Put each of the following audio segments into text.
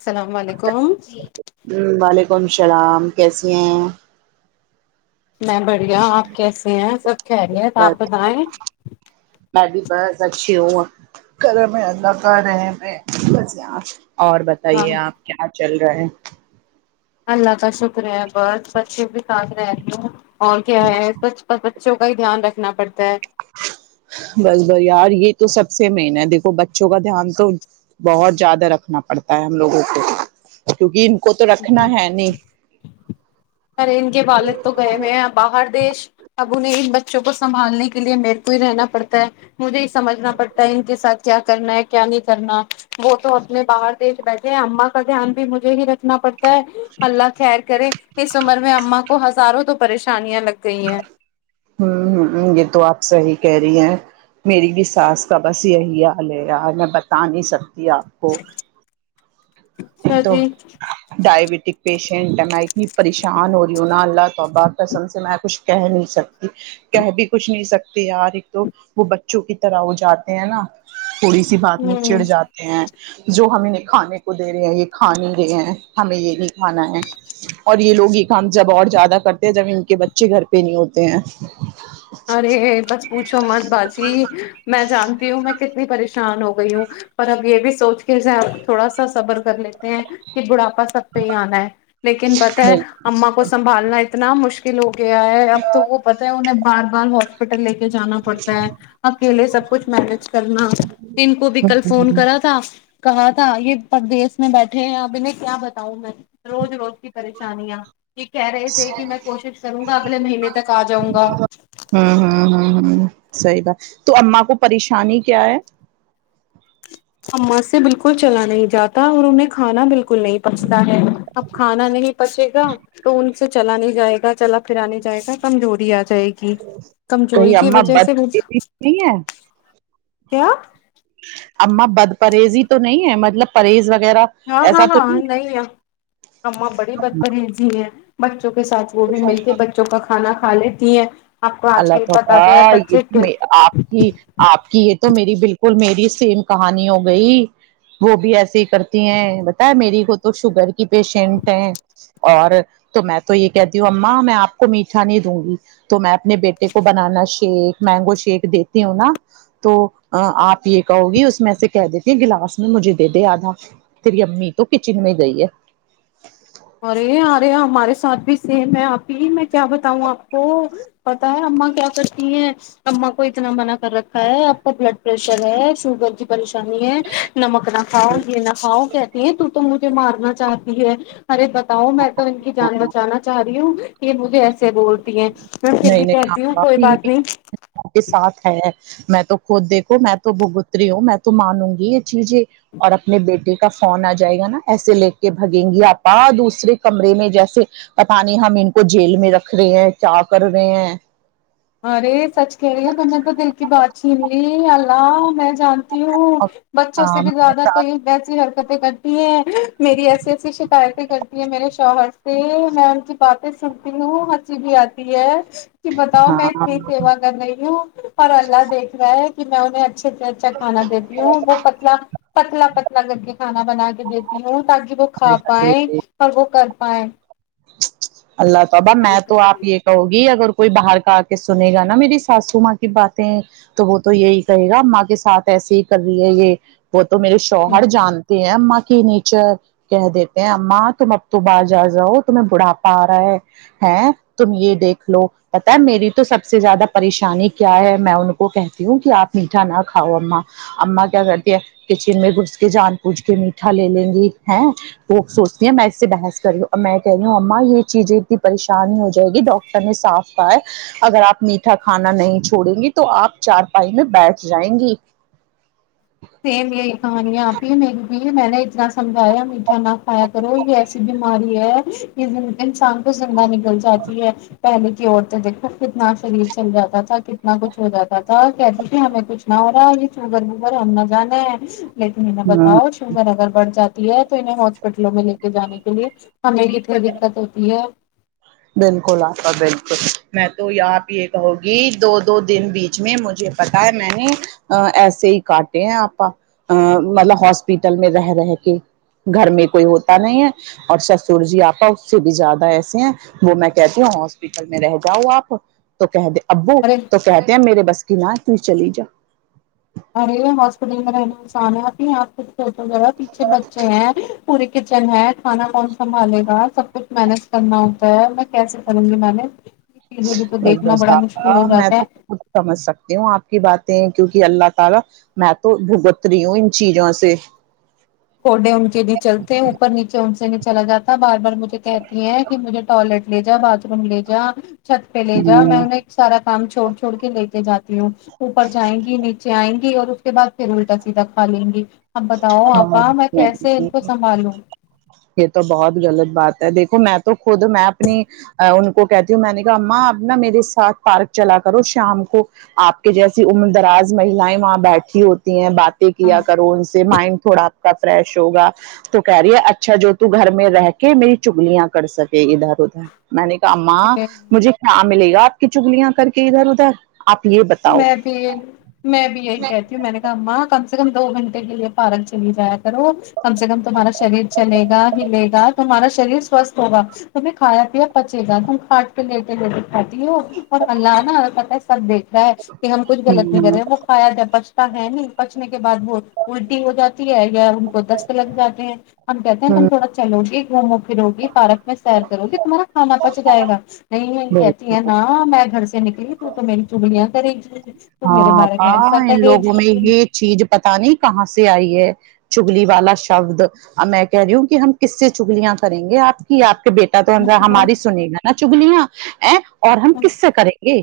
السلام علیکم شلام کیسی ہیں [unintelligible] نہیں بڑ [unintelligible] آپ کیسے ہیں سب کہہ رہے آپ بس بتائیں بھی بس اچھی کیوں گھر میں اللہ کا رہ میں بس یہاں [unintelligible] اور ہاں بتائیے آپ کیا چل رہا ہے اللہ کا شکر ہے بس بچے بھی ساتھ رہ رہی ہ اور کیا ہے بچوں کا ہی دھیان رکھنا پڑتا ہے بس ب یار یہ تو سب سے مین ہے دیکھو بچوں کا دھیان تو بہت زیادہ رکھنا پڑتا ہے ہم لوگوں کو کیونکہ [unintelligible] کو تو رکھنا ہے نہیں ارے ان کے والد تو گئے ہوئے باہر دیش اب انہیں ان بچوں کو سنبھالنے کے لیے میرے کو ہی رہنا پڑتا ہے مجھے ہی سمجھنا پڑتا ہے ان کے ساتھ کیا کرنا ہے کیا نہیں کرنا وہ تو اپنے باہر دیش بیٹھے ہیں اما کا دھیان بھی مجھے ہی رکھ رنا پڑتا ہے اللہ خیر کرے عمر میں اما کو ہزاروں تو پریشانیاں لگ گئی ہیں ہوں ہ یہ تو آپ صحیح کہہ رہی ہیں میری بھی ساس کا بس یہی حال ہے یار میں بتا نہیں سکتا یا ہو اچھا تو جی ڈائبٹک پیش چھنٹ نائ پریشان ہو رہی ہو نہ اللہ بات قسم سے میں کچھ کہہ نہیں سکتی کہ بھی کچھ نہیں سکتی یار ایک تو وہ بچوں کی طرح وہ جاتے ہیں نا تھوڑی سی بات میں چڑ ہوں جاتے ہیں جو ہمیں نے کھانے کو دے رہے ہیں یہ کھا نہیں رہے ہیں ہمیں یہ نہیں کھانا ہے اور یہ لوگ یہ کام جب اور زیادہ کرتے ہیں جب ان کے بچے گھر پہ نہیں ہوتے ہیں ارے بس پوچھو مت باجی میں جانتی ہوں میں کتنے پریشان ہو گئی ہوں پر اب یہ بھی سوچ کے آپ تھوڑا سا صبر کر لیتے ہیں کہ بڑاپا سب پہ ہی آنا ہے لیکن پت ہے ہوں اما کو سنبھالنا اتنا مشکل ہو گیا ہے اب تو وہ پتا ہے انہیں بار بار ہاسپٹل لے کے جانا پڑتا ہے اکیلے سب کچھ مینج کرنا ان کو بھی کل فون کرا تھا کہا تھا یہ پردیس میں بیٹھے ہیں اب انہیں کیا بتاؤ میں روز روز کی پریشانیاں یہ کہہ رہے تھے کہ میں کوشش کروں گا اگلے مہینے تک آ جاؤں گا ہاں ہاں ہاں ہاں صحیح بات تو اماں کو پریشانی کیا ہے اما سے بالکل چلا نہیں جاتا اور انہیں کھانا بالکل نہیں پچتا ہے اب کھانا نہیں پچے گا تو ان سے چلانے جائے گا چلا پھر آ نہیں جائے گا کمزور آ جائے گی کہیں کمزوری کی اما وجہ بد سے وہ نہیں ہے کیا اما بد پریز ہی تو نہیں ہے مطلب پرہیز وغیرہ ہاں ایسا ہاں تو ہاں نہیں ہے اماں بڑی بت پریجی ہے [unintelligible] کے ساتھ وہ بھی میل کے بچوں کا کھانا کہا لیتی ہیں آپ کو آج اللہ کل پتا توبہ تو ہے بچے یہ آپ کی آپ کی یہ تو میری بالکل ب میری سیم کہانی ہو گئی وہ بھی ایسے ہی کرتی ہیں بت میری کو تو شوگر کی پیشنٹ ہیں اور تو میں تو یہ کہتی ہوں اما میں آپ کو میٹھا نہیں دوں گی تو میں اپنے بیٹے کو بنانا شیک مینگو شیک دیتی ہوں نا تو آپ یہ کہو گی اس میں سے کہ دیتی ہیں گلاس میں مجھے دے دے آدھا تیری امی تو کچن میں گئی ہے ارے ارے ہمارے ساتھ بھی سیم ہے آپ ہی میں کیا بتاؤں آپ کو پتا ہے اماں کیا کرتی ہیں اما کو اتنا منع کر رکھا ہے آپ کا بلڈ پریشر ہے شوگر کی پریشانی نی ہے نمک نہ کاؤ گی نہ کاؤ کہ تو تو مجھے مارنا چاہتی ہے ارے بتاؤ میں تو ان کی جان بچانا چاہ رہی ہوں یہ مجھے سے بولتی ہیں میں پھر نہیں بھی نہیں کہتی ہوں آپ کوئی آپ یہ بات نہیں کے ساتھ ہے میں تو خود دیکوں میں تو بگوتری ہوں میں تو مانوں گی چییے اور اپنے بیٹے کا فون آ جائے گا نا ایسے لے کے بھگیں گی آپ دوسرے کمرے میں جیسے پت نہیں ہم ان کو جیل میں رکھ رکھ رہے ہیں کیا کر رہے ہیں ارے سچ کہہ رہی ہے تم نے تو دل کی بات چن لی اللہ میں جان ہوں بچوں سے ہاں بھی میرے زیادہ ساتھ کہئی ویسی حرکتیں کرتی میری ایسی ایسی شکایتیں کرتی ہیں میرے شوہر سے میں ان کی باتیں سنتی ہوں ہچی بھی آتی ہے کہ تااؤ میںتری سیوا ہاں کر رہی ہوں اور اللہ دیکھ رہا ہے پ میں نےچے [unintelligible] اچ سے اچھا کھانا دیتی ہوں وہ پتلا پتلا پتلا کر کے کھانا بنا کے دیتی ہوں تاکہ وہ کھا پائائے اور وہ کر پ [unintelligible] اللہ تعبہ میں تو آپ یہ کہوں گی اگر کوئی باہر کا آ کے سنے گا نا میری ساسو ماں کی باتیں تو وہ تو یہی کہے گا ماں کے ساتھ ایسے ہی کر رہی ہے یہ ب تو میرے شوہر جانتے ہیں اما کی نیچر کہہ دیتے ہیں اما تم اب تو باہ جا جاؤ بڑھا پا رہا ہے ہے تم یہ دیکھ لو پتا میری تو سب سے زیادہ پریشانی کیا ہے میں ان کو کہتی ہوں کہ آپ میٹھا نہ کھاؤ اما اما کیا کرتی ہیں کچن میں گھس کے جان پوچھ کے میٹھا لے لیں گی ہے وہ سوچتی ہیں میں اس سے بحث کری ہوں [unintelligible] کہہ رہی ہوں اا یہ چیزیں اتنی پریشانی ہو جائے گی ڈاکٹر نے صاف کہا ہے اگر آپ میٹھا کھانا نہیں چھوڑیں گی تو آپ چارپائی میں بیٹھ جائیں گی سم یہی کہانییاںپی م بھی میں نے اتنا سمجھایا م کھانا کھایا کرو یہ ایسی بیماری یہ م [unintelligible] سان کو سنگا نکل جاتی ہے پہلے کی اورت دیکھو کتنا شریر چل جاتا تھا کتنا کچھ ہو جاتا تھا کہتی تھی ہمیں کچھ نہ ہو رہا یہ شوگر ووگر ہم نہ جان [unintelligible] لیکنیں ہاں بتاؤ شوگر اگر بڑ جاتا ہے تو انہیں ہاسپٹلوں میں لے کے جانے کے لیے ہمیں بھی کیا دقت ہوتی ہے بالکل آپا بالکل میں تو یہاں پ یہ کہوں گی دو دو دن بیچ میں مجھے پتا ہے میں نے ایسے ہی کاٹے ہیں آپا ا مطلب ہاسپٹل میں رہ رہ کے گھر میں کوئی ہوتا نہیں ہے اور سسر جی آپا اس سے بھی زیادہ ایسے ہیں وہ میں کہتی ہوں ہاسپٹل میں رہ جاؤ آپ تو کہ د ابو ارے تو کہہتے ہیں میرے بس کہنا ت چلی جاؤ ارے ہاسپٹل میں رہنا انسان ہے ابھی آپ کھ سوچ جائے گا پیچھے بچے ہیں پورے کچن ہے کھانا من سنبالے گا سب کچھ مینج کرنا ہوتا ہے میں کیسے کروں گی مینج یہ چیزیں بھی تو بس دیکھنا بس بڑا آپ مشکل ہو میں جاتا ہے تو سمجھ سکتی ہوں آپ کی بات کیونکہ اللہ تعالی میں تو بھگت رہی ہوں ان چیزوں سے کوڈے ان کے لیے چلتے ہیں اوپر نیچے ان سے چلا جاتا بار بارجھے کہ کہ مجھے ٹائلٹ لے جا باتھ روم لے جا چھت پہ لے جا ہ میںہیں ایک سارا کام چھوڑ چھوڑ کے لے کے جاتی ہوں اوپر جائیں گی نیچے آئیں گی اور اس کے بعد پھر الٹا سیدھا کھا لیں گی آپ بتاؤ آپ یہ تو بہت غلط بات دیکھو میں تو خود میں اپنی ان کو کہتی ہوں میں نے کہا ماں اب ن میرے ساتھ پارک چلا کرو شام کو آپ کے جیسی عمر دراز مہیلیں وہاں بیٹھی ہوتی ہیں بات کیا کرو ان سے مائنڈ تھوڑا آپ کا فریش ہوا تو کہہ رہی ہے اچھا جو ت گھر میں رہ کے میری چگلیاں کر سکے ادھر ادھر میں نے کہا ااں ہاں مجھے کیا ملے گی آپ کی چگلیاں کر کے ادھر ادھر آپ یہ بتاؤ میں بھی میں بھی یہی کہتی ہوں میں نے کہا ماں کم سے کم دو گھنٹے کے لیے پارک چلی جایا کرو کم سے کم تمہارا شریر چلے گا ہلےا تمہارا شریر سوستھ ہوگا تمہیں کھایا پیا پچے گا تم کھاٹ کے لیتے لیتے کھاتی ہو اور اللہ نہا پت ہے سب دیکھ ہے کہ ہم کچھ ہ غط نہیں کر رہے وہ کایا ج بچتا ہے نہیں پچھنے بعد وہ الٹی ہو جاتی ہے یا ان کو دست لگ جاتے ہیں ہم کہتے ہیں ہ تم ہ تھوڑا چلو گے پر ہوگی فارک میں سیر کروں کہ تمہارا کانا پچ جائے گا نہیں بول کہتی ہے ن میں گھر سے نکلی ت تو میری چگڑیا کری ہاںپا ان لوگوں میں یہ چیز پتا نہیں کہاں سے آئی ہے چگلی والا شبد میں کہہ رہی ہوں کہ ہم کس سے چگلیاں کریں گے آپ کی آ کہ بیٹا تو انر ہماری گی سنی گا نا چگلں [inaudible] اور ہم کس سے کریں گے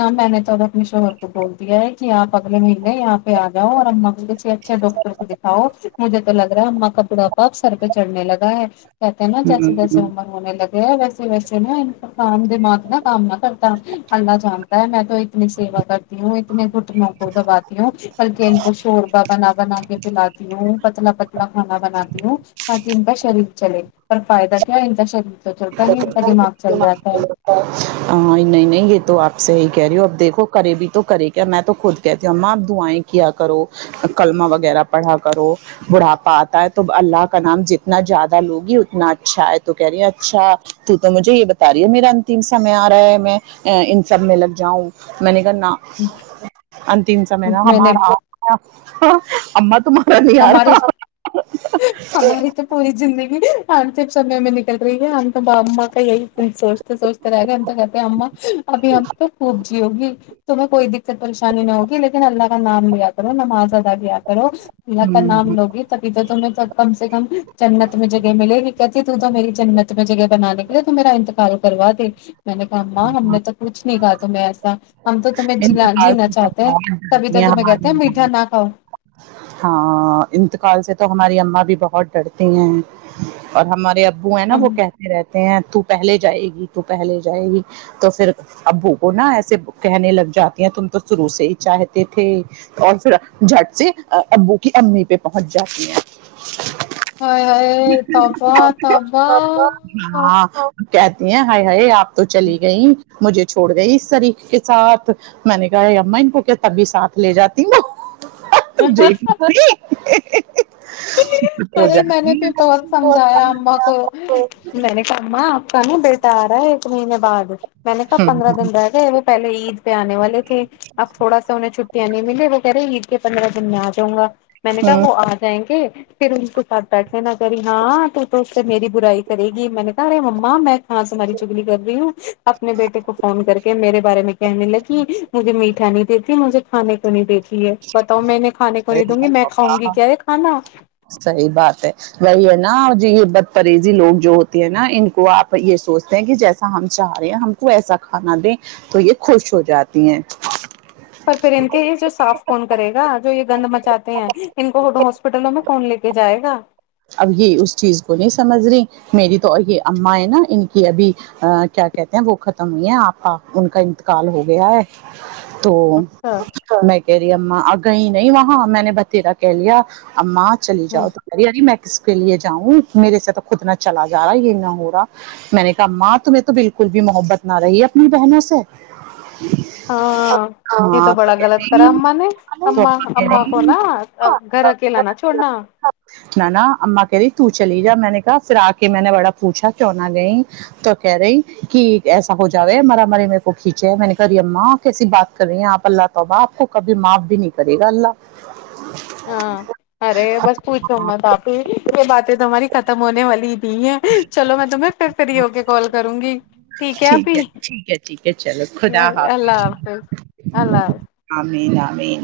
ہاں میں نے تو اب اپنے شوہر کو بول دیا ہے کہ آپ اگے مہینے یہاں پہ آ جاؤ اور اما کو کسی اچھے ڈاکٹر کو دکھاؤ مجھے تو لگ رہا ہے اما کا بڑاپا ا سر پہ چڑھنے لگا ہے کہتے نا جیسے ہوں جیےمر ہونے لگے ویسے ویسے نہ پر کام د مات نہ کامنا کرتا اللہ میں تو اتنی سیوا کرتی ہوں اتنے گھٹنوں کو دباتی ہوں بلکہ ان کو شوربا بنا بنا کے پلاتی ہوں پتلا پتلا کھانا بناتی ہوں تاکہ ان کا شریر [inaudible] پر فائد کیا انجشر میں نہیں نہیں گ تو آپ صحی کہہ رہی ہوں اب دیکھو کرے بھی تو کرے گ میں تو خود کہتی ہوں ااں اب دعائیں کیا کرو کلمہ وغیرہ پڑھا کرو بڑھاپا آتا ہے تو اللہ کا نام جتنا زیادہ لوگی اتنا اچھا ہے تو کہہ رہی ہیں اچھا تو مجھے یہ بتا رہی ہے میرا انتم سمے آ رہا ہے میں ان سب میں لگ جاؤں میں نے نا انتم سمے نا میں نے ہمارا [inaudible] پنی آارا ہماری پانتف سمے میں نکل رہی ہے ہم تو باں کا یہی سوچتے سوچتے رہ گئے ہم تو کہتے ہیں اا ابھی ہم تو خوب جیو گی تومیں کوئی دقت شانن ہوگ لیکن الگا نان بھی آاتار نم آزادگ بھی آاتارو للا کا نام لوگی تبھی توھر تمہیں سب کم سے کم جنت میں جگہ ملے وکت تو تو میری جنت میں جگہ بناانے کے لیے تو میرا انتقال کروا دی میں نے کہااں ہم نے تو کچھ نہیں کہا تمہیں ایسا ہم تو تمہیں ج انتقال جینا سے سب چاہتے ہیں بہت تبھی تو ڈرتی تمہیں کہتے ہماری ہیں میٹھا اما نہ کھاؤ ہاں انتقال سے تو ہماری اما بھی بہت ڈرتی ہیں اور ہمارے ا بو ہے نا وہ ہم کہتے رہتے ہیں تو پہلے جائے گی تو پہلے جائے گی تو پھر ابو کو نا ایسے کہنے لگ جاتی ہیں تم تو شروع سے ہی چاہتے تھے اور پھر جٹ سے ابو کی امی پہ پہنچ جاتی ہیں ہائے ہائے تب تب ہاں کہتی ہیں ہائی ہائی آپ تو چلی گئییں مجھے چھوڑ گئی اس طریح ساتھ میں نے کہا یہ ام ان کو کیا تبھی ساتھ لے جاتی نا [inaudible] ارے میں نے تو بہت سمجھایا اما کو میں نے کہما کا نا بیٹا آ رہا ہے ایک مہینے بعد میں نے کہا پندرہ دن رہ گئے وہ پہل عید پہ آنے والے تھے اب تھوڑا س انہیں چھٹیاں نہیں ملیں وہ کہہ رہے عید کے پندرہ دن میں آ جاؤ گا میں نے کہ وہ آ جائیں گے پھر ان کے ساتھ بیٹھنے نہا کری ہاں تو تو سے میری برائی کرے گی میں نے کہا ارے مما میں ہاں سے ہماری چگلی کر رہی ہوں اپنے بیٹے کو فون کر کے میرے بارے میں کہنے لگی مجھے می میں نہیں دیتیھی مجھے کھے کو نہیں د دیتی بتاؤ میں نےیں کھان کو نہیں دوں گی میں کاؤں گی کیا ایک صحی بات ہے وہی ہے نا یہ بدپریریزی لوگ جو ہوتے ہیں نا ان کو آپ یہ سوچتے ہیں کہ جیسا ہم چاہ رہے ہیں ہم کو ایسا کھانا دیں تو یہ خوش ہو جاتی ہیں پر پھر ان کے ہی جو صاف کون کرے گا جو یہ گند مچاتے ہیں ان کو ہاسپٹلوں میں فون لے کے جائے گا اب یہ اس چیز کو نہیں سمجھ رہی میری تو اور یہ اما ہے نا ان کی ابھی کیا کہتے ہیں وہ ختم ہوئی ہیں آپ کا ان کا انتقال ہو گیا ہے تو اچھا میں کہہ رہی امہ گئی نہیں وہاں میں نے بتھییرا کہہ لیا ااں چلی ہوں جؤ توی میں کس کے لیے جاؤں میرے سے تو خود نہ چلا جا رہا یہ نہ ہو رہا میں نے کہا ماں تمہیں تو بالکل بھی محبت نہ رہی اپنی بہنوں سے ہاں یہ تو بڑا غلط کرا اما نے تو اما کہہ امما کو رہی نا گھر اکیلا نہا چھوڑنا اما کہہ رہی ت تو چلی جا میں نے کہا پھر آ کے میں نے بڑا پوچھا کیوں نہ گئی تو کہہ رہی کہ ایسا ہو جاو مرا مر میرے کو کھینچے ہے میں نے کہا رہی اماپ کیسی بات کر رہی ہیں آپ اللہ توبہ آپ کو کبھی معاف بھی نہیں کرے گا اللہ ہاں ارے بس پوچھو مت آپی یہ باتیں تو ہماری ختم ہونے والی نہے چلو میں تمیں پھر فری ہو کے کال کروں گی ٹھیک ہےپ ی ہے ٹھیک ہے ٹھیک ہے چلو خدا حافظ اللہ حافظ اللہ حافظ مین امین